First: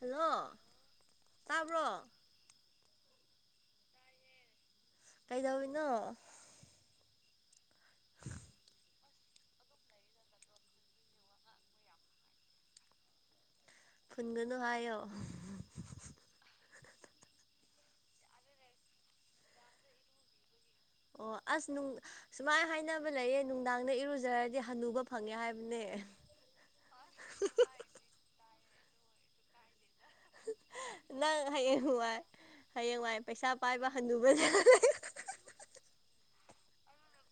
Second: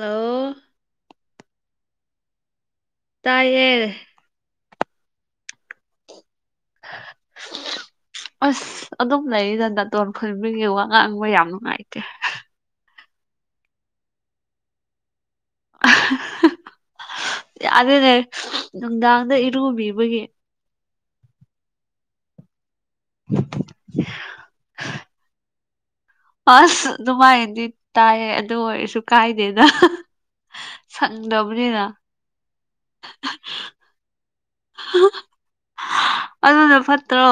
hello ꯇꯥꯕ꯭ꯔꯣ ꯇꯌꯦꯜ ꯀꯩꯗꯧꯔꯤꯅꯣ ꯑ ꯑꯗꯨꯝ ꯂꯩꯔꯤꯗ ꯅꯥꯇꯣꯟ ꯈꯨꯟꯕꯤꯒꯤ ꯋꯥ ꯉꯥꯡꯕ ꯌꯥꯝ ꯅꯨꯡꯉꯥꯏꯇꯦ ꯄꯨꯟꯒꯅꯨ ꯍꯥꯏꯌꯣ ꯌꯥꯗꯦꯅꯦ ꯅꯨꯡꯗꯥꯡꯗ ꯏꯔꯨꯕꯤꯕꯒꯤ ꯑꯣ ꯑꯁ ꯅꯨꯡ ꯁꯨꯃꯥꯏꯅ ꯍꯥꯏꯅꯕ ꯂꯩꯌꯦ ꯅꯨꯡꯗꯥꯡꯗ ꯏꯔꯨꯖꯔꯗꯤ ꯍꯟꯅꯨꯕ ꯐꯪꯉꯦ ꯍꯥꯏꯕꯅꯦ ꯑꯁ ꯑꯗꯨꯃꯥꯏꯅꯗꯤ ꯇꯥꯏꯌꯦ ꯑꯗꯨ ꯑꯣꯏꯔꯁꯨ ꯀꯥꯏꯗꯦꯅ ꯅꯪ ꯍꯌꯦꯡ ꯋꯥꯏ ꯍꯌꯦꯡ ꯋꯥꯏ ꯄꯩꯁꯥ ꯄꯥꯏꯕ ꯍꯟꯂꯨꯕꯁꯦ ꯑꯗꯨꯅ ꯐꯠꯇ꯭ꯔꯣ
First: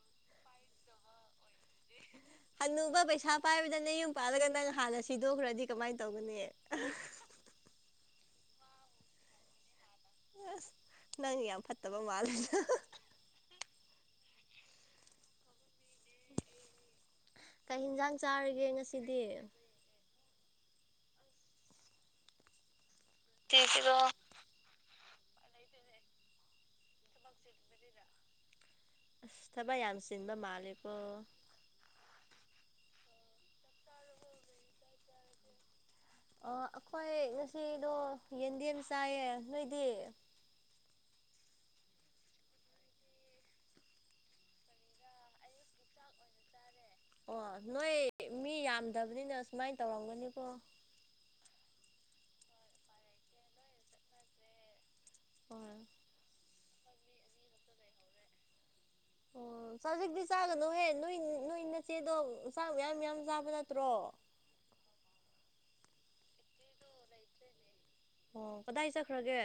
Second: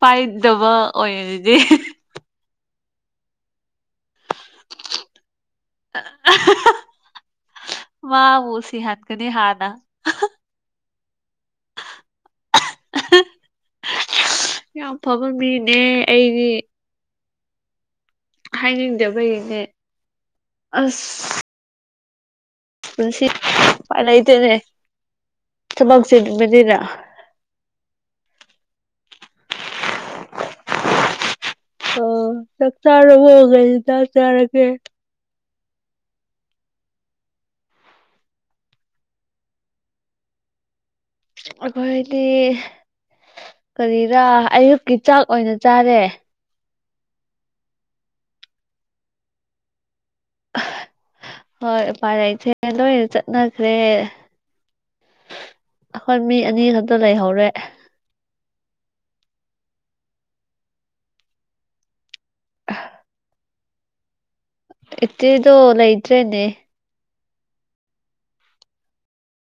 ꯄꯥꯏꯗꯕ ꯑꯣꯏ ꯑꯗꯨꯗꯤ ꯍꯅꯨꯕ ꯄꯩꯁꯥ ꯄꯥꯏꯕꯗꯅꯦ ꯌꯨꯝ ꯄꯥꯜꯂꯒ ꯅꯪ ꯍꯥꯟꯅ ꯁꯤꯗꯣꯛꯈ꯭ꯔꯗꯤ ꯀꯃꯥꯏꯅ ꯇꯧꯒꯅꯤ ꯃꯥꯕꯨ ꯁꯤꯍꯥꯟ ꯀꯅꯤ ꯍꯥꯥꯟꯅ ꯑꯁ ꯅꯪ ꯌꯥꯝ ꯐꯠꯇꯕ ꯃꯥꯜꯂꯦꯅ ꯌꯥꯝ ꯐꯕ ꯃꯤꯅꯦ ꯑꯩꯗꯤ ꯀꯩ ꯌꯦꯤꯟꯖꯥꯡ ꯆꯥꯔꯒꯦ ꯉꯁꯤꯗꯤ ꯍꯥꯏꯅꯤꯡꯗꯕꯒꯤꯅꯦ ꯑꯁ ꯄꯨꯟꯁꯤ ꯆꯦꯁꯤꯔꯣ ꯄꯥꯟ ꯂꯩꯩꯇꯅꯦ ꯊꯕꯛ ꯆꯦ ꯅꯨꯕꯅꯤꯅ ꯃꯁꯤ ꯑꯁ ꯊꯕꯛ ꯌꯥꯝ ꯆꯤꯟꯕ ꯃꯥꯜꯂꯤꯀꯣ ꯑꯣ ꯆꯥꯛ ꯆꯥꯔꯕꯣ ꯀꯩ ꯍꯦꯟꯖꯥꯡ ꯆꯥꯔꯒꯦ ꯑꯣ ꯑꯈꯣꯏ ꯉꯁꯤꯗꯣ ꯌꯦꯟꯗꯦꯝ ꯆꯥꯏꯌꯦ ꯅꯣꯏꯗꯤ ꯑꯈꯣꯏꯗꯤ ꯀꯔꯤꯔꯥ ꯑꯌꯨꯛꯀꯤ ꯆꯥꯛ ꯑꯣꯏꯅ ꯆꯥꯔꯦ ꯑꯣ ꯅꯣꯏ ꯃꯤ ꯌꯥꯝꯗꯕꯅꯤꯅ ꯁꯨꯃꯥꯏꯅ ꯇꯧꯔꯝꯒꯅꯤꯀꯣ ꯍꯣꯏ ꯎꯄꯥꯏ ꯂꯩꯇꯦ ꯂꯣꯏꯅ ꯆꯠꯅꯈ꯭ꯔꯦ ꯍꯣꯏ ꯑꯩꯈꯣꯏ ꯃꯤ ꯑꯅꯤ ꯈꯛꯇ ꯂꯩꯍꯧꯔꯦ ꯑꯣ ꯆꯖꯤꯛꯇꯤ ꯆꯥꯒꯅꯨꯍꯦ ꯅꯣꯏ ꯅꯣꯏ ꯅꯆꯦꯗꯣ ꯆꯥꯛ ꯌꯥꯝꯌꯥꯝ ꯌꯥꯝ ꯆꯥꯕ ꯅꯠꯇ꯭ꯔꯣ ꯏꯆꯦꯗꯣ ꯂꯩꯇ꯭ꯔꯦꯅꯦ ꯑꯣ ꯀꯗꯥꯏ ꯆꯠꯈ꯭ꯔꯒꯦ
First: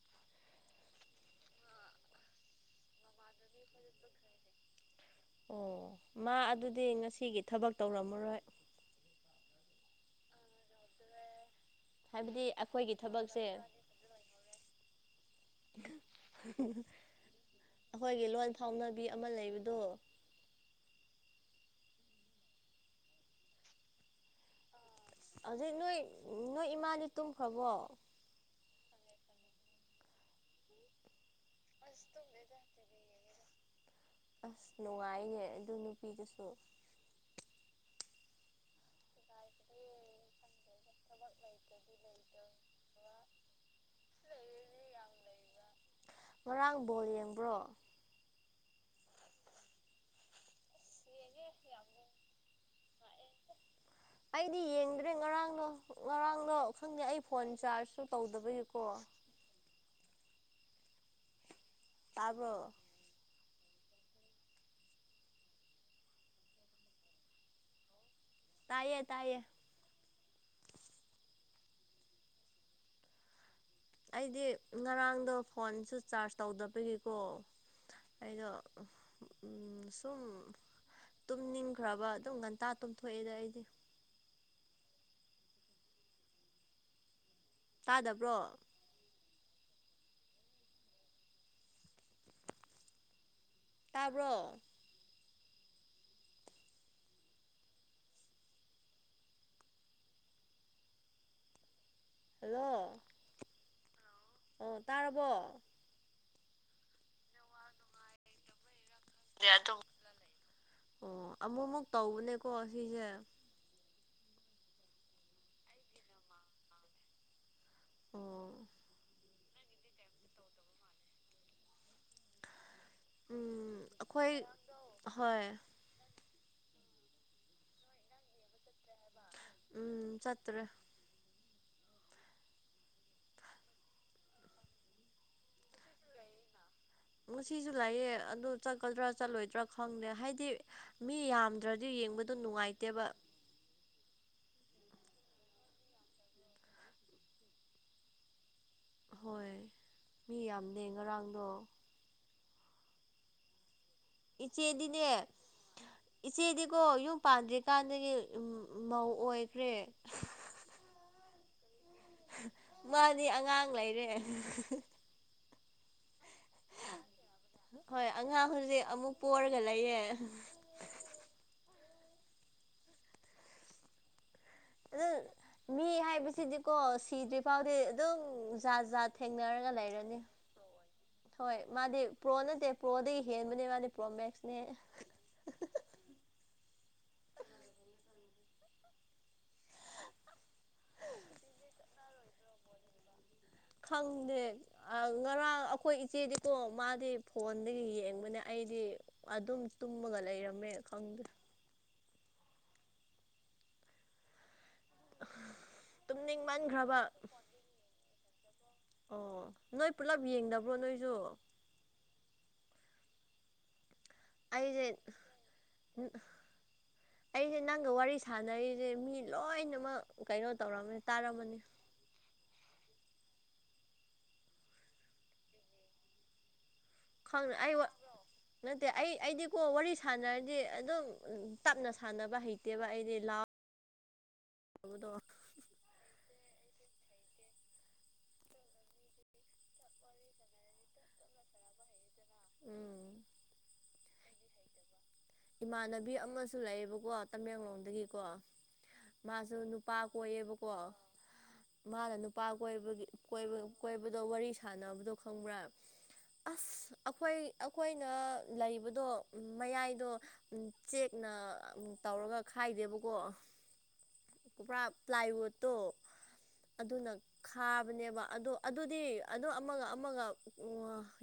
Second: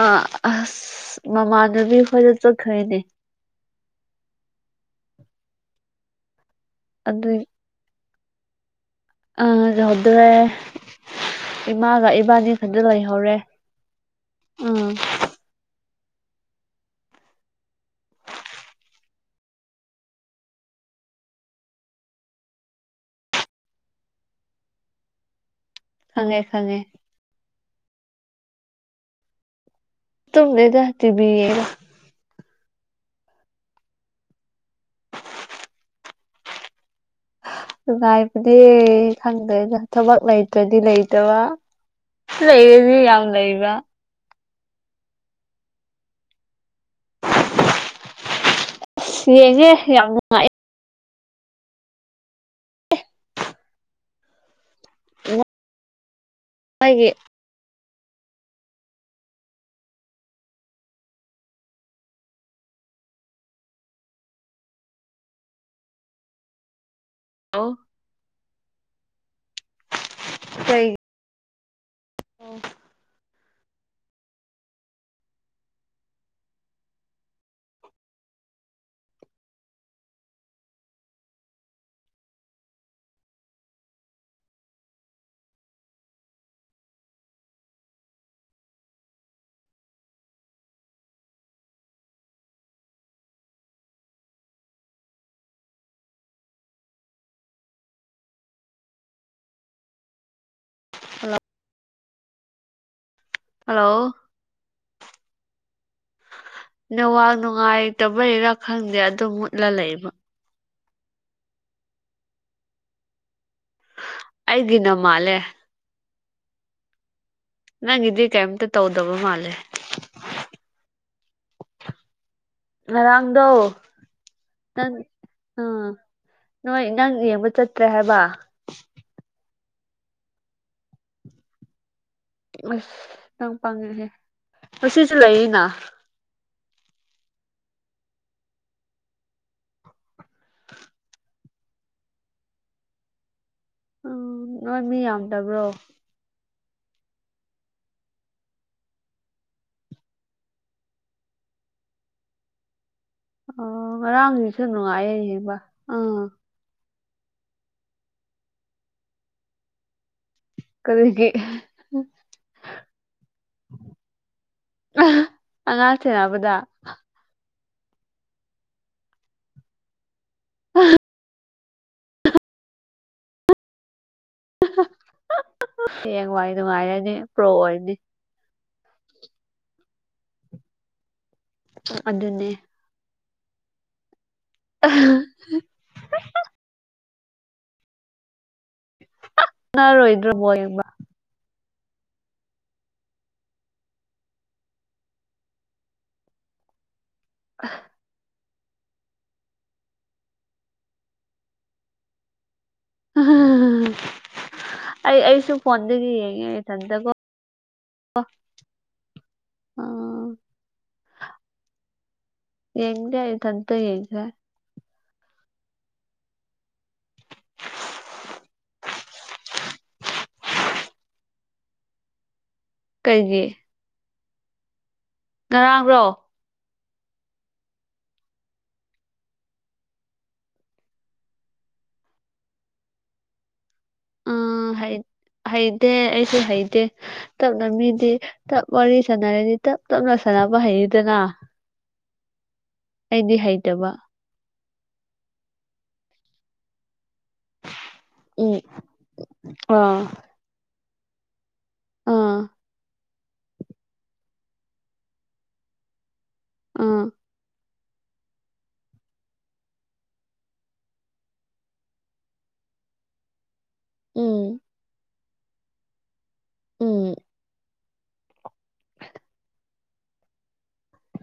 ꯑ ꯑꯁ ꯃꯃꯥꯟꯅꯕꯤ ꯈꯣꯏꯗ ꯆꯠꯈ꯭ꯔꯩꯅꯦ ꯑꯣ ꯃꯥ ꯑꯗꯨꯗꯤ ꯑꯗꯨꯏ ꯉꯁꯤꯒꯤ ꯊꯕꯛ ꯇꯧꯔꯝꯃꯔꯣꯏ ꯑ ꯂꯩꯍꯧꯗ꯭ꯔꯦ ꯏꯃꯥꯒ ꯍꯥꯏꯕꯗꯤ ꯏꯕꯥꯅꯤ ꯈꯛꯇ ꯑꯩꯈꯣꯏꯒꯤ ꯂꯩꯍꯧꯔꯦ ꯊꯕꯛꯁꯦ ꯎꯝ [inaudible] ꯑꯩꯈꯣꯏꯒꯤ ꯂꯣꯟ ꯐꯥꯎꯅꯕꯤ ꯑꯃ ꯂꯩꯕꯗꯣ ꯍꯧꯖꯤꯛ ꯅꯣꯏ ꯈꯪꯉꯦ ꯅꯣꯏ ꯈꯪꯉꯦ ꯏꯃꯥꯅꯤ ꯇꯨꯝꯈ꯭ꯔꯕꯣ ꯇꯨꯝꯗꯦꯗ ꯇꯕꯤ ꯌꯦꯡ ꯉꯥꯒ ꯑꯁ ꯇꯨꯝꯗꯦꯗ ꯑꯁ ꯅꯨꯡꯉꯥꯏꯌꯦꯅꯦ ꯑꯗꯨ ꯅꯨꯄꯤꯗꯨꯁꯨ ꯅꯨꯡꯉꯥꯏꯕꯅꯦ ꯈꯪꯗꯦꯗ ꯊꯕꯛ ꯂꯩꯇ꯭ꯔꯗꯤ ꯂꯩꯇꯕ ꯂꯩꯔꯗꯤ ꯃꯤ ꯌꯥꯝ ꯂꯩꯕ ꯉꯔꯥꯡ ꯕꯣꯜ ꯌꯦꯡꯕ꯭ꯔꯣ ꯌꯦꯡꯉꯦ ꯌꯥꯝ ꯅꯨꯡꯉꯥꯏꯌꯦ ꯍ ꯑꯩꯗꯤ ꯌꯦꯡꯗ꯭ꯔꯦ ꯅꯨꯡꯉꯥꯏꯒꯤ ꯉꯔꯥꯡꯗꯣ ꯉꯔꯥꯡꯗꯣ ꯈꯪꯗꯦ ꯑꯩ ꯐꯣꯟ ꯆꯥꯔꯖꯁꯨ ꯇꯧꯗꯕꯒꯤꯀꯣ ꯇꯥꯕ꯭ꯔꯣ ꯑꯣ ꯇꯥꯏꯌꯦ ꯇꯥꯏꯌꯦ ꯏꯁꯩꯩ ꯑꯣ ꯑꯩꯗꯤ ꯉꯔꯥꯡꯗꯣ ꯐꯣꯟꯁꯨ ꯆꯥꯔꯖ ꯇꯧꯗꯕꯒꯤꯀꯣ ꯑꯩꯗꯣ ꯁꯨꯝ ꯇꯨꯝꯅꯤꯡꯈ꯭ꯔꯕ ꯑꯗꯨꯝ ꯉꯟꯇꯥ ꯇꯨꯝꯊꯣꯛꯑꯦꯗ ꯑꯩꯗꯤ ꯇꯥꯗꯕ꯭ꯔꯣ ꯇꯥꯕ꯭ꯔꯣ ꯍꯜꯂꯣ ꯍꯜꯂꯣ ꯍꯜꯂꯣ ꯑꯣ ꯇꯥꯔꯕꯣ ꯅꯋꯥꯛ ꯅꯨꯡꯉꯥꯏꯇꯕꯩꯔ ꯈꯪꯗꯦ ꯑꯗꯨꯝ ꯃꯨꯠꯂꯛꯂꯩꯕ ꯑꯣ ꯑꯃꯨꯛꯃꯨꯛ ꯇꯧꯕꯅꯦꯀꯣ ꯁꯤꯁꯦ ꯑꯩꯒꯤ ꯅ ꯃꯥꯂꯦ ꯅꯪꯒꯤꯗꯤ ꯑꯣ ꯀꯩꯝꯇ ꯇꯧꯗꯕ ꯃꯥꯜꯂꯦ ꯉꯔꯥꯡꯗꯣ ꯎꯝ ꯑꯩꯈꯣꯏ ꯅꯪ ꯍꯣꯏ ꯑꯝ ꯅꯣꯏ ꯅꯪ ꯌꯦꯡꯕ ꯆꯠꯇ꯭ꯔꯦ ꯍꯥꯏꯕ ꯎꯝ ꯆꯠꯇ꯭ꯔꯦ ꯑꯁ ꯅꯪ ꯄꯡꯉꯦꯍꯦ ꯉꯁꯤꯁꯨ ꯂꯩꯔꯤꯅ ꯉꯁꯤꯁꯨ ꯂꯩꯌꯦ ꯑꯗꯨ ꯆꯠꯀꯗ꯭ꯔꯥ ꯆꯠꯂꯣꯏꯗ꯭ꯔꯥ ꯈꯪꯗꯦ ꯍꯥꯏꯗꯤ ꯃꯤ ꯌꯥꯝꯗ꯭ꯔꯗꯤ ꯌꯦꯡꯕꯗꯣ ꯅꯨꯡꯉꯥꯏꯇꯦꯕ ꯎꯝ ꯅꯣꯏ ꯃꯤ ꯌꯥꯝꯗꯕ꯭ꯔꯣ ꯑꯍꯣꯏ ꯃꯤ ꯌꯥꯝꯅꯦ ꯉꯔꯥꯡꯗꯣ ꯑꯣ ꯉꯥꯔꯥꯡ ꯏꯆꯦꯗꯤꯅꯦ ꯏꯆꯦꯗꯤꯀ ꯌꯨꯝ ꯄꯥꯟꯗ꯭ꯔꯤ ꯀꯥꯟꯗꯒꯤ ꯃꯧ ꯑꯣꯏꯈ꯭ꯔꯦ ꯀꯔꯤꯒꯤ ꯃꯥꯗꯤ ꯑꯉꯥꯡ ꯂꯩꯔꯦ ꯑꯉꯥꯡ ꯁꯦꯅꯕꯗ ꯍꯣꯏ ꯑꯉꯥꯡ ꯍꯧꯖꯤꯛ ꯑꯃꯨꯛ ꯄꯣꯔꯒ ꯂꯩꯌꯦ ꯎꯝ ꯑꯗꯨ ꯃꯤ ꯍꯌꯦꯡꯋꯥꯏ ꯍꯥꯏꯕꯁꯤꯗꯤꯀꯣ ꯅꯨꯡꯉꯥꯏꯔꯅꯤ ꯁꯤꯗ꯭ꯔꯤ ꯄ꯭ꯔꯣ ꯐꯥꯎꯗꯤ ꯑꯣꯏꯔꯅꯤ ꯑꯗꯨꯝ ꯖꯥꯠ ꯖꯥꯠ ꯊꯦꯡꯅꯔꯒ ꯂꯩꯔꯅꯤ ꯍꯣꯏ ꯃꯥꯗꯤ ꯄ꯭ꯔꯣ ꯑꯗꯨꯅꯤ ꯅꯠꯇꯦ ꯄ꯭ꯔꯣꯗꯒꯤ ꯍꯦꯟꯕꯅꯦ ꯃꯥꯅꯤ ꯄ꯭ꯔꯣ ꯃꯦꯛꯁꯅꯦ ꯅ ꯔꯣꯏꯗ꯭ꯔꯣꯕꯣ ꯌꯦꯡꯕ ꯈꯪꯗꯦ ꯉꯔꯥꯡ ꯑꯩꯈꯣꯏ ꯏꯆꯦꯗꯤꯀꯣ ꯃꯥꯗꯤ ꯐꯣꯟꯗꯒꯤ ꯌꯦꯡꯕꯅꯦ ꯑꯩꯗꯤ ꯑꯗꯨꯝ ꯇꯨꯝꯃꯒ ꯂꯩꯔꯝꯃꯦ ꯈꯪꯗ꯭ꯔꯦ ꯑꯩ ꯑꯩꯁꯨ ꯐꯣꯟꯗꯒꯤ ꯌꯦꯡꯉꯦ ꯇꯨꯝꯅꯤꯡꯃꯟꯈ꯭ꯔꯕ ꯏꯊꯟꯇꯀꯣ ꯑꯣ ꯅꯣꯏ ꯄꯨꯂꯞ ꯑꯥ ꯌꯦꯡꯗꯕ꯭ꯔꯣ ꯅꯣꯏꯁꯨ ꯌꯦꯡꯗꯦ ꯏꯊꯟꯇ ꯌꯦꯡꯖꯩ ꯑꯩꯁꯦ ꯑꯩꯁꯦ ꯅꯪꯒ ꯋꯥꯔꯤ ꯁꯥꯟꯅꯔꯤꯁꯦ ꯃꯤ ꯂꯣꯏꯅꯃꯛ ꯀꯩꯅꯣ ꯇꯧꯔꯝꯃꯦ ꯇꯥꯔꯝꯃꯅꯤ ꯀꯩꯒꯤ ꯉꯔꯥꯡꯔꯣ ꯈꯪꯅ ꯑꯩ ꯋꯥ ꯅꯠꯇꯦ ꯑꯩ ꯑꯩꯗꯤꯀꯣ ꯋꯥꯔꯤ ꯁꯥꯟꯅꯔꯗꯤ ꯑꯗꯨꯝ ꯇꯞꯅ ꯁꯥꯟꯅꯕ ꯍꯩꯇꯦꯕ ꯑꯩꯗꯤ ꯂꯥꯎ ꯎꯝ ꯍꯩ ꯑꯣꯗꯣ ꯍꯩꯇꯦ ꯑꯩꯁꯨ ꯍꯩꯇꯦ ꯇꯞꯅ ꯃꯤꯗꯤ ꯇꯞ ꯋꯥꯔꯤ ꯁꯥꯟꯅꯔꯗꯤ ꯇꯞ ꯇꯞꯅ ꯁꯥꯟꯅꯕ ꯍꯩꯌꯦꯗꯅ ꯎꯝ ꯑꯩꯗꯤ ꯍꯩꯇꯕ ꯏꯃꯥꯟꯅꯕꯤ ꯑꯃꯁꯨ ꯂꯩꯌꯦꯕꯀꯣ ꯇꯃꯦꯡꯂꯣꯡꯗꯒꯤ ꯀ ꯎꯝ ꯃꯥꯁꯨ ꯅꯨꯄꯥ ꯑꯥ ꯀꯣꯏꯌꯦꯕꯀꯣ ꯃꯥꯅ ꯑꯥ ꯅꯨꯄꯥ ꯀꯣꯏꯕꯒꯤ ꯀꯣꯏꯕ ꯀꯣꯏꯕꯗꯣ ꯋꯥꯔꯤ ꯁꯥꯟꯅꯕꯗꯣ ꯈꯪꯕ꯭ꯔꯥ [inaudible] ꯑꯁ ꯑꯥ ꯑꯩꯈꯣꯏ ꯑꯩꯈꯣꯏꯅ ꯂꯩꯕꯗꯣ ꯃꯌꯥꯏꯗꯣ ꯆꯦꯛꯅ ꯇꯧꯔꯒ ꯈꯥꯏꯗꯦꯕꯀꯣ ꯎꯝ ꯎꯄꯔꯛ ꯄ꯭ꯂꯥꯏꯋꯨꯠꯇꯣ ꯑꯗꯨꯅ ꯎꯝ ꯈꯥꯕꯅꯦꯕ ꯑꯗꯣ ꯑꯗꯨꯗꯤ ꯑꯗꯨ ꯑꯃꯒ ꯑꯃꯒ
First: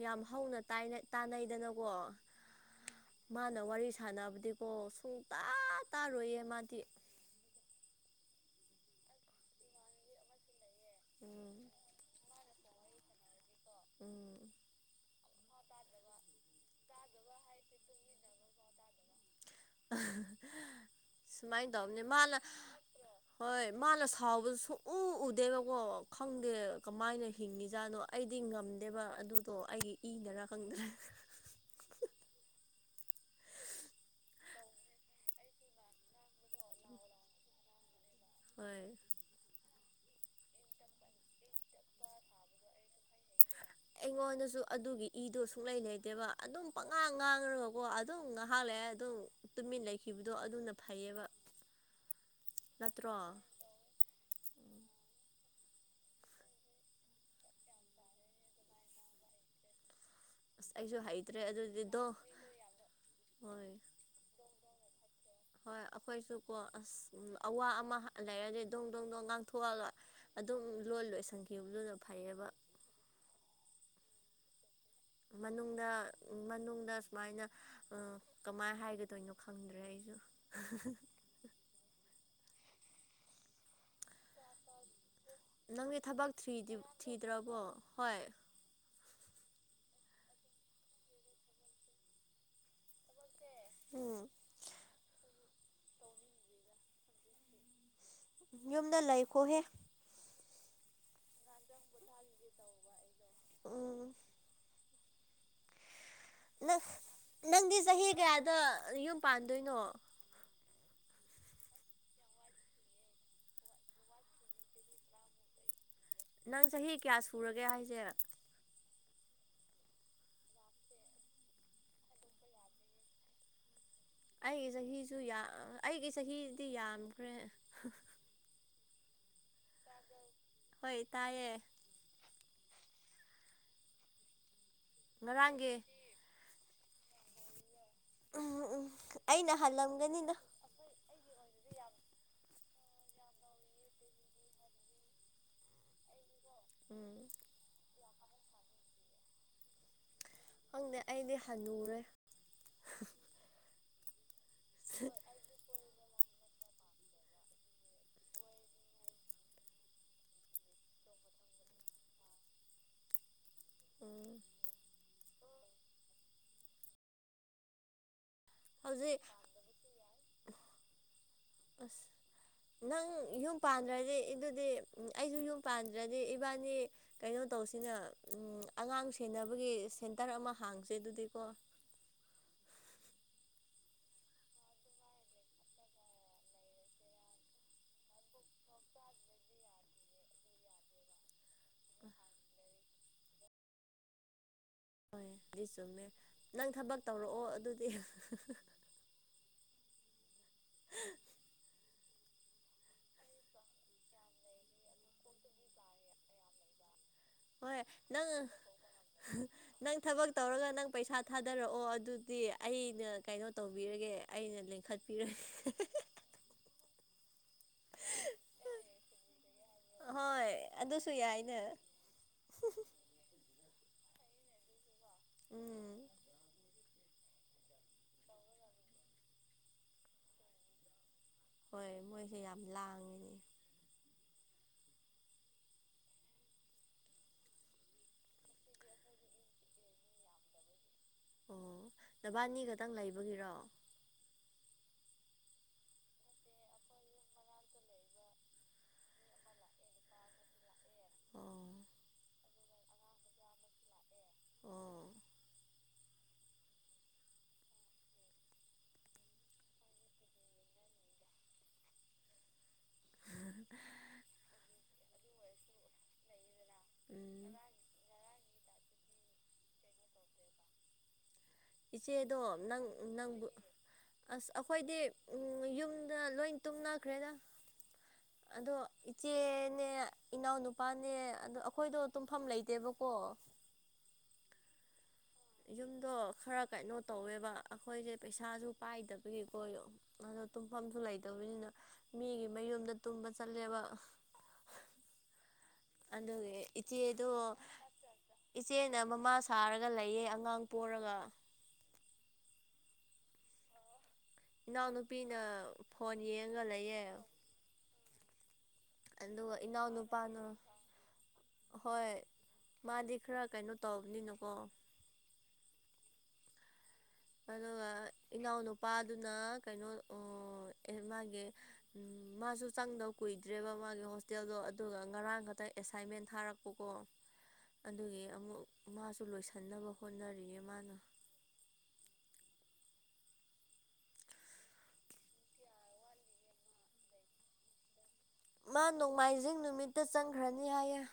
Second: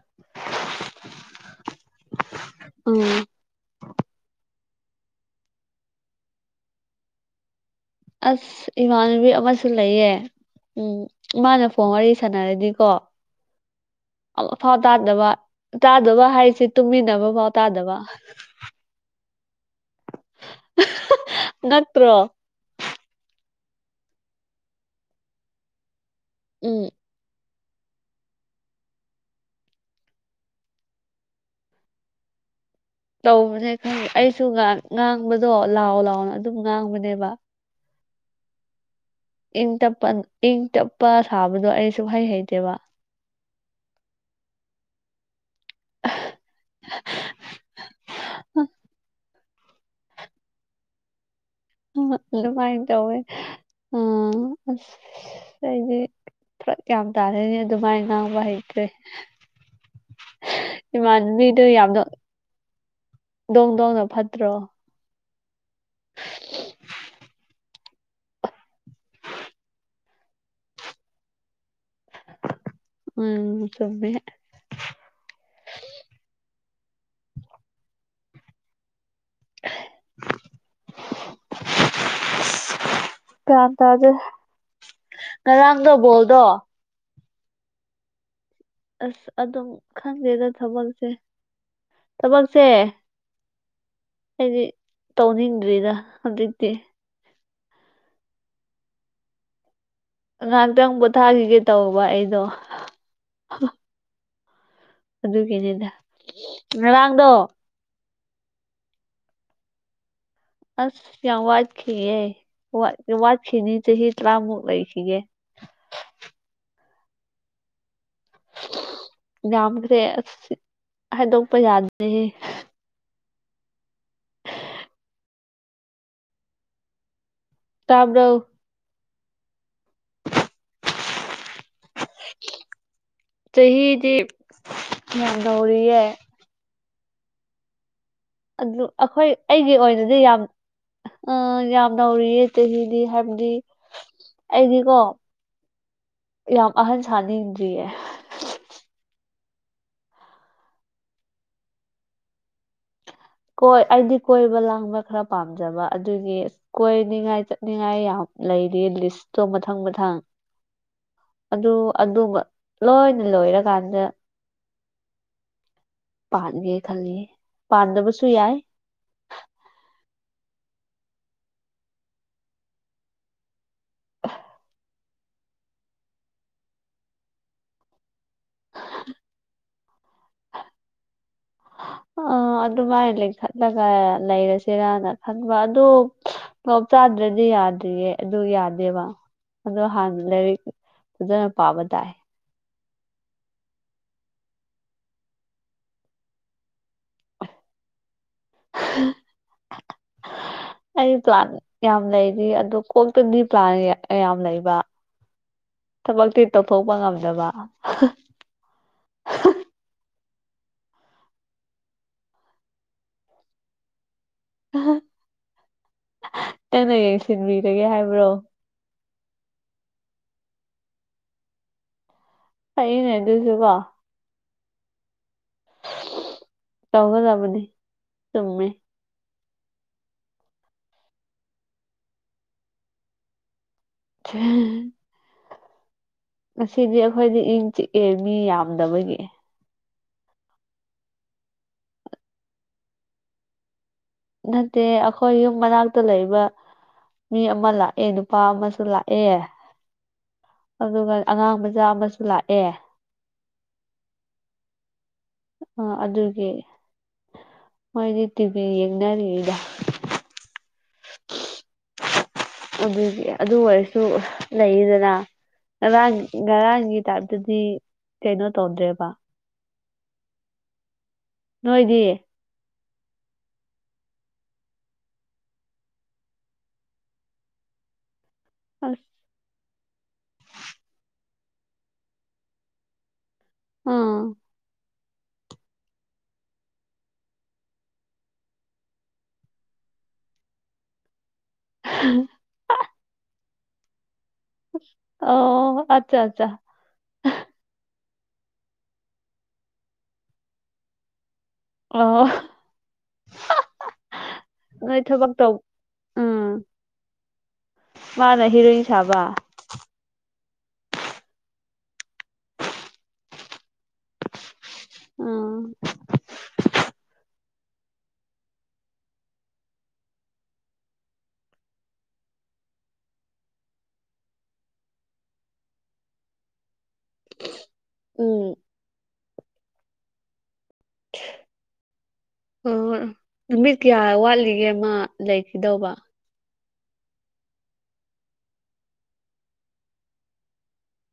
ꯌꯥꯝ ꯍꯧꯅ ꯇꯥꯏ ꯇꯥꯏꯅꯩꯗꯅꯀꯣ ꯎꯝ ꯃꯥꯅ ꯋꯥꯔꯤ ꯁ ꯁꯥꯟꯅꯕꯗꯤꯀꯣ ꯁꯨꯡ ꯇꯥ ꯇꯥꯔꯣꯏꯌꯦ ꯃꯥꯗꯤ ꯑꯁ ꯏꯃꯥꯟꯅꯕꯤ ꯑꯃꯁꯨ ꯂꯩꯌꯦ ꯎꯝ ꯃꯥꯅ ꯎꯝ ꯐꯣꯟ ꯋꯥꯔꯤ ꯁꯥꯟꯅꯔꯗꯤꯀꯣ ꯎꯝ ꯐꯥꯎ ꯇꯥꯗꯕ ꯇꯥꯗꯕ ꯍꯥꯏꯁꯦ ꯇꯨꯝꯃꯤꯟꯅꯕ ꯐꯥꯎ ꯇꯥꯗꯕ ꯁꯨꯃꯥꯏꯅ ꯇꯧꯕꯅꯤ ꯅꯠꯇ꯭ꯔꯣ ꯃꯥꯅ ꯍꯣꯏ ꯃꯥꯅ ꯁꯥꯎꯕꯁꯨ ꯁꯣꯛꯎ ꯎꯗꯦꯕꯀꯣ ꯈꯪꯗꯦ ꯎꯝ ꯀꯃꯥꯏꯅ ꯍꯤꯡꯉꯤꯖꯥꯠꯅꯣ ꯑꯩꯗꯤ ꯉꯝꯗꯦꯕ ꯑꯗꯨꯗꯣ ꯑꯩꯒꯤ ꯏꯅꯔꯥ ꯈꯪꯗ꯭ꯔꯦ ꯇꯧꯕꯅꯦ ꯈꯪꯗꯦ ꯑꯩꯁꯨ ꯉꯥꯡꯕꯗꯣ ꯂꯥꯎ ꯂꯥꯎꯅ ꯑꯗꯨꯝ ꯉꯥꯡꯕꯅꯦꯕ ꯍꯣꯏ ꯏꯪ ꯇꯞꯄ ꯏꯪ ꯇꯞꯄ ꯁꯥꯕꯗꯣ ꯑꯩꯁꯨ ꯍꯩ ꯍꯩꯇꯦꯕ ꯑꯩꯉꯣꯟꯗꯁꯨ ꯑꯗꯨꯒꯤ ꯏꯗꯨ ꯁꯨꯛꯂꯩ ꯂꯩꯩꯇꯦꯕ ꯑꯗꯨꯝ ꯄꯪꯉꯥꯡ ꯉꯥꯡꯈꯒꯀꯣ ꯑꯗꯨꯝ ꯉꯥꯏꯍꯥꯛ ꯂꯩꯑꯦ ꯑꯗꯨꯝ ꯇꯨꯃꯤꯟ ꯂꯩꯈꯤꯕꯗꯣ ꯑꯗꯨꯅ ꯐꯩꯌꯦꯕ ꯑꯗꯨꯃꯥꯏꯅ ꯅꯠꯇ꯭ꯔꯣ ꯇꯧꯋꯦ ꯎꯝ ꯑꯁ ꯑ ꯑꯩꯗꯤ ꯐꯔꯛ ꯀ꯭ꯌꯥ ꯇꯥꯅꯅꯦ ꯑꯗꯨꯃꯥꯏꯅ ꯉꯥꯡꯕ ꯍꯩꯇ꯭ꯔꯦ ꯑꯁ [inaudible] ꯑꯩꯁꯨ ꯍꯩꯇ꯭ꯔꯦ ꯏꯃꯥꯟꯅꯕꯤꯗꯨ ꯌꯥꯝꯅ ꯑꯗꯨꯗꯤꯗꯣ ꯗꯣꯡ ꯍꯣꯏ ꯗꯣꯡꯅ ꯐꯠꯇ꯭ꯔꯣ ꯍꯣꯏ ꯑꯩꯈꯣꯏꯁꯨ ꯀꯣ ꯑꯁ ꯑꯋꯥ ꯑꯃ ꯂꯩꯔꯗꯤ ꯗꯣꯡ ꯗꯣꯡ ꯗꯣꯡ ꯉꯥꯡꯊꯣꯛꯍꯂꯣꯏ ꯑꯗꯨꯝ ꯂꯣꯏ ꯂꯣꯏ ꯁꯪꯈꯤꯕꯈꯤꯕꯗꯨꯗ ꯐꯩꯌꯦꯕ ꯎꯝ ꯁꯃꯦꯃꯦ ꯃꯅꯨꯡꯗ ꯎ ꯃꯅꯨꯡꯗ ꯁꯨꯃꯥꯏꯅ ꯎ ꯀꯃꯥꯏꯅ ꯍꯥꯏꯒꯗꯣꯏꯅꯣ ꯈꯪꯗ꯭ꯔꯦ ꯑꯩꯁꯨ ꯀ ꯇꯖ ꯉꯔꯥꯡꯗꯣ ꯅꯪꯗꯤ ꯊꯕꯛ ꯣꯗꯣ ꯊꯤꯗꯤ ꯊꯤꯗ꯭ꯔꯕꯣ ꯍꯣꯏ ꯑꯁ ꯑꯗꯨꯝ ꯈꯪꯒꯦꯗ ꯊꯕꯛꯁꯦ ꯊꯕꯛꯁꯦ ꯎꯝ ꯑꯩꯗꯤ ꯇꯧꯅꯤꯡꯗ꯭ꯔꯤꯗ ꯍꯧꯖꯤꯛꯇꯤ ꯌꯨꯝꯗ ꯂꯩꯈꯣꯍꯦ ꯉꯥꯏꯍꯥꯛꯇꯪ ꯄꯣꯊꯥꯈꯤꯒꯦ ꯇꯧꯕ ꯑꯩꯗꯣ ꯑꯥ ꯑꯗꯨꯒꯤꯅꯦ ꯪ ꯅꯪꯗꯤ ꯆꯍꯤ ꯀꯌꯥꯗ ꯌꯨꯝ ꯄꯥꯟꯗꯣꯏꯅꯣ ꯑꯁ ꯌꯥꯝ ꯋꯥꯠꯈꯤꯦ ꯋꯥ ꯋꯥꯠꯈꯤꯅꯤ ꯆ ꯍ ꯇꯥꯃꯛ ꯂꯩꯈꯤꯒꯦ [inaudible] ꯅꯪ ꯆꯍꯤ ꯀꯌꯥ ꯁꯨꯔꯒꯦ ꯍꯥꯏꯁꯦ ꯌꯥꯝꯈ꯭ꯔꯦ ꯑꯁ ꯍꯥꯏꯗꯣꯛꯄ ꯌꯥꯗꯦ ꯑꯩꯒꯤ ꯆꯍꯤꯁꯨ ꯑꯩꯒꯤ ꯆꯍꯤꯗꯤ ꯌꯥꯝꯈ꯭ꯔꯦ ꯇꯥꯕ꯭ꯔꯣ ꯍꯣꯏ ꯇꯌꯦ ꯆꯍꯤꯗꯤ ꯌꯥꯝ ꯉꯔꯥꯡꯒꯤ ꯅꯧꯔꯤꯌꯦ ꯎꯝ ꯑꯗꯨ ꯎꯝ ꯑꯩꯈꯣꯏ ꯑꯩꯅ ꯑꯩꯒꯤ ꯑꯣꯏꯅꯗꯤ ꯍꯜꯂꯝꯒꯅꯤꯗ ꯌꯥꯝ ꯑ ꯌꯥꯝ ꯅꯧꯔꯤꯌꯦ ꯆꯍꯤꯗꯤ ꯍꯥꯏꯕꯗꯤ ꯑꯩꯗꯤꯀꯣ ꯌꯥꯝ ꯑꯍꯟ ꯎꯝ ꯁꯅꯤꯖꯤꯌꯦ ꯈꯪꯗꯦ ꯑꯩꯗꯤ ꯍꯅꯨꯔꯦ ꯀꯣꯏ ꯑꯩꯗꯤ ꯀꯣꯏꯕ ꯂꯥꯡꯕ ꯈꯔ ꯄꯥꯝꯖꯕ ꯑꯗꯨꯒꯤ ꯑ ꯀꯣꯏꯅꯤꯡꯉꯥꯏ ꯆꯠꯅꯤꯡꯉꯥꯏ ꯌꯥꯝ ꯂꯩꯔꯤ ꯂꯤꯁꯇꯣ ꯃꯊꯪ ꯃꯊꯪ ꯑꯗꯨ ꯑꯗꯨ ꯂꯣꯏꯅ ꯂꯣꯏꯔꯀꯥꯟꯗ ꯎꯝ ꯄꯥꯟꯒꯦ ꯈꯜꯂꯤ ꯄꯥꯟꯗꯕꯁꯨ ꯌꯥꯏ ꯍꯧꯖꯤꯛ ꯑꯁ ꯅꯪ ꯌꯨꯝ ꯄꯥꯟꯗ꯭ꯔꯗꯤ ꯑꯗꯨꯗꯤ ꯑꯩꯁꯨ ꯌꯨꯝ ꯄꯥꯟꯗ꯭ꯔꯗꯤ ꯏꯕꯥꯅꯤ ꯀꯩꯅꯣ ꯇꯧꯁꯤꯅ ꯎ ꯑꯉꯥꯡ ꯁꯦꯟꯅꯕꯒꯤ ꯁꯦꯟꯇꯔ ꯑꯃ ꯍꯥꯡꯁꯦ ꯑꯗꯨꯗꯤꯀꯣ ꯑ ꯑꯗꯨꯃꯥꯏꯅ ꯂꯤꯡꯈꯠꯂꯒ ꯂꯩꯔꯁꯤꯔꯅ ꯈꯟꯕ ꯑꯗꯨ ꯄꯣꯞ ꯆꯥꯗ꯭ꯔꯗꯤ ꯌꯥꯗ꯭ꯔꯤꯌꯦ ꯑꯗꯨ ꯌꯥꯗꯦꯕ ꯑꯗꯣ ꯍꯥꯟꯅ ꯂꯥꯏꯔꯤꯛ ꯐꯖꯅ ꯄꯥꯕ ꯇꯥꯏ ꯍꯣꯏ ꯑꯗꯨꯗꯤ ꯆꯨꯝꯃꯦ ꯅꯪ ꯊꯕꯛ ꯇꯧꯔꯛꯑꯣ ꯑꯗꯨꯗꯤ [unintelligible] ꯑꯩ ꯄ꯭ꯂꯥꯟ ꯌꯥꯝ ꯂꯩꯔꯤ ꯑꯗꯨ ꯀꯣꯛꯇꯗꯤ ꯄ꯭ꯂꯥꯟ ꯌꯥꯝ ꯂꯩꯕ ꯊꯕꯛꯇꯤ ꯇꯧꯊꯣꯛꯄ ꯉꯝꯗꯅꯕ ꯍꯣꯏ ꯅꯪ ꯅꯪ ꯊꯕꯛ ꯇꯧꯔꯒ ꯅꯪ ꯄꯩꯁꯥ ꯊꯥꯗꯔꯛꯑꯣ ꯑꯗꯨꯗꯤ ꯑꯩꯅ ꯀꯩꯅꯣ ꯇꯧꯕꯤꯔꯒꯦ ꯑꯩꯅ ꯂꯤꯡꯈꯠꯄꯤꯔꯨꯏ ꯀꯟꯅ ꯌꯦꯡꯁꯤꯟꯕꯤꯔꯒꯦ ꯍꯥꯏꯕ꯭ꯔꯣ ꯍꯣꯏ ꯑꯗꯨꯁꯨ ꯌꯥꯏꯅꯦ ꯐꯅꯦ ꯑꯗꯨꯏꯁꯨ ꯀꯣ ꯎꯝ ꯌꯥꯧꯒꯗꯕꯗꯤ ꯆꯨꯝꯃꯦ ꯍꯣꯏ ꯃꯣꯏꯁꯦ ꯌꯥꯝ ꯂꯥꯡꯉꯤꯅꯦ ꯈ ꯉꯁꯤꯗꯤ ꯑꯩꯈꯣꯏꯗꯤ ꯏꯪ ꯆꯤꯛꯑꯦ ꯃꯤ ꯌꯥꯝꯗꯕꯒꯤ ꯑꯣ ꯅꯕꯥꯅꯤ ꯈꯛꯇꯪ ꯂꯩꯕꯒꯤꯔꯣ ꯅꯠꯇꯦ ꯑꯩꯈꯣꯏ ꯌꯨꯝ ꯃꯅꯥꯛꯇ ꯂꯩꯕ ꯃꯤ ꯑꯃ ꯂꯥꯛꯑꯦ ꯅꯨꯄꯥ ꯑꯃꯁꯨ ꯂꯥꯛꯑꯦ ꯑꯗꯨꯒ ꯑꯉꯥꯡ ꯑꯣ ꯃꯆꯥ ꯑꯃꯁꯨ ꯂꯥꯛꯑꯦ ꯑꯣ ꯑꯗꯨꯒꯤ ꯃꯣꯏꯗꯤ ꯇꯤꯚꯤ ꯌꯦꯡꯅꯔꯤꯗ ꯎ ꯑꯗꯨꯒꯤ ꯑꯗꯨ ꯑꯣꯏꯔꯁꯨ ꯂꯩꯔꯤꯗꯅ ꯉꯔꯥꯡꯒꯤ ꯉꯔꯥꯡꯒꯤ ꯎꯝ ꯇꯥꯏꯞꯇꯗꯤ ꯀꯩꯅꯣ ꯇꯧꯗ꯭ꯔꯦꯕ ꯅꯣꯏꯗꯤ ꯏꯆꯦꯗꯣ ꯅꯪ ꯅꯪꯕꯨ ꯑꯁ ꯑꯩꯈꯣꯏꯗꯤ ꯌꯨꯝꯗ ꯂꯣꯏ ꯇꯨꯝꯅꯈ꯭ꯔꯦꯗ ꯑꯗꯣ ꯑꯁ ꯏꯆꯦꯅꯦ ꯏꯅꯥꯎꯅꯨꯄꯥꯅꯦ ꯑꯗ ꯑꯩꯈꯣꯏꯗꯣ ꯇꯨꯝꯐꯝ ꯂꯩꯇꯦꯕꯀꯣ ꯑꯥ ꯌꯨꯝꯗꯣ ꯈꯔ ꯀꯩꯅꯣ ꯇꯧꯋꯦꯕ ꯑꯩꯈꯣꯏꯁꯦ ꯄꯩꯁꯥꯁꯨ ꯄꯥꯏꯗꯕꯒꯤ ꯀꯣ ꯑꯗꯣ ꯇꯨꯝꯐꯝꯁꯨ ꯂꯩꯇꯕꯅꯤꯅ ꯃꯤꯒꯤ ꯃꯌꯨꯝꯗ ꯇꯨꯝꯕ ꯆꯠꯂꯦꯕ ꯑꯣ ꯑꯠꯆꯥ ꯑꯗ ꯑꯠꯆꯥ ꯏꯆꯦꯗꯣ ꯏꯆꯦꯅ ꯃꯃꯥ ꯁꯥꯔꯒ ꯂꯩꯌꯦ ꯑꯉꯥꯡ ꯄꯣꯔꯒ ꯑꯣ ꯅꯣꯏ ꯊꯕꯛ ꯏꯅꯥꯎꯅꯨꯄꯤꯅ ꯇꯧ ꯐꯣꯟ ꯌꯦꯡꯉꯒ ꯂꯩꯌꯦ ꯋꯥꯔ ꯍꯔꯣꯏꯏ ꯑꯗꯨꯒ ꯏꯅꯥꯎꯅꯨꯄꯥꯅ ꯍꯣꯏ ꯃꯥꯗꯤ ꯈꯔ ꯀꯩꯅꯣ ꯇꯧꯕꯅꯤꯅꯀꯣ ꯑꯥ ꯑꯗꯨꯒ ꯏꯅꯥꯎꯅꯨꯄꯥꯗꯨꯅ ꯀꯩꯅꯣ ꯃꯥꯒꯤ ꯃꯥꯁꯨ ꯆꯪꯗꯕ ꯀꯨꯏꯗ꯭ꯔꯦꯕ ꯃꯥꯒꯤ ꯍꯣꯁꯇꯦꯜꯗꯣ ꯑꯗꯨꯒ ꯉꯔꯥꯡ ꯈꯛꯇꯪ ꯑꯦꯁꯥꯏꯟꯃꯦꯟ ꯊꯥꯔꯛꯄꯀꯣ ꯑꯗꯨꯒꯤ ꯎꯝ ꯑꯃꯨꯛ ꯃꯥꯁꯨ ꯂꯣꯏꯁꯤꯟ ꯅꯕ ꯍꯣꯠꯅꯔꯤꯌꯦ ꯃꯥꯅ ꯍꯣꯏ ꯍꯣꯏ ꯅꯨꯃꯤꯠ ꯀꯌꯥ ꯋꯥꯠꯂꯤꯒꯦ ꯑꯃ ꯂꯩꯈꯤꯗꯧꯕ ꯃꯥ ꯅꯣꯡꯃꯥꯏꯖꯤꯡ ꯅꯨꯃꯤꯠꯇꯥ ꯆꯪꯈ꯭ꯔꯅꯤ ꯍꯥꯏꯌꯦꯦ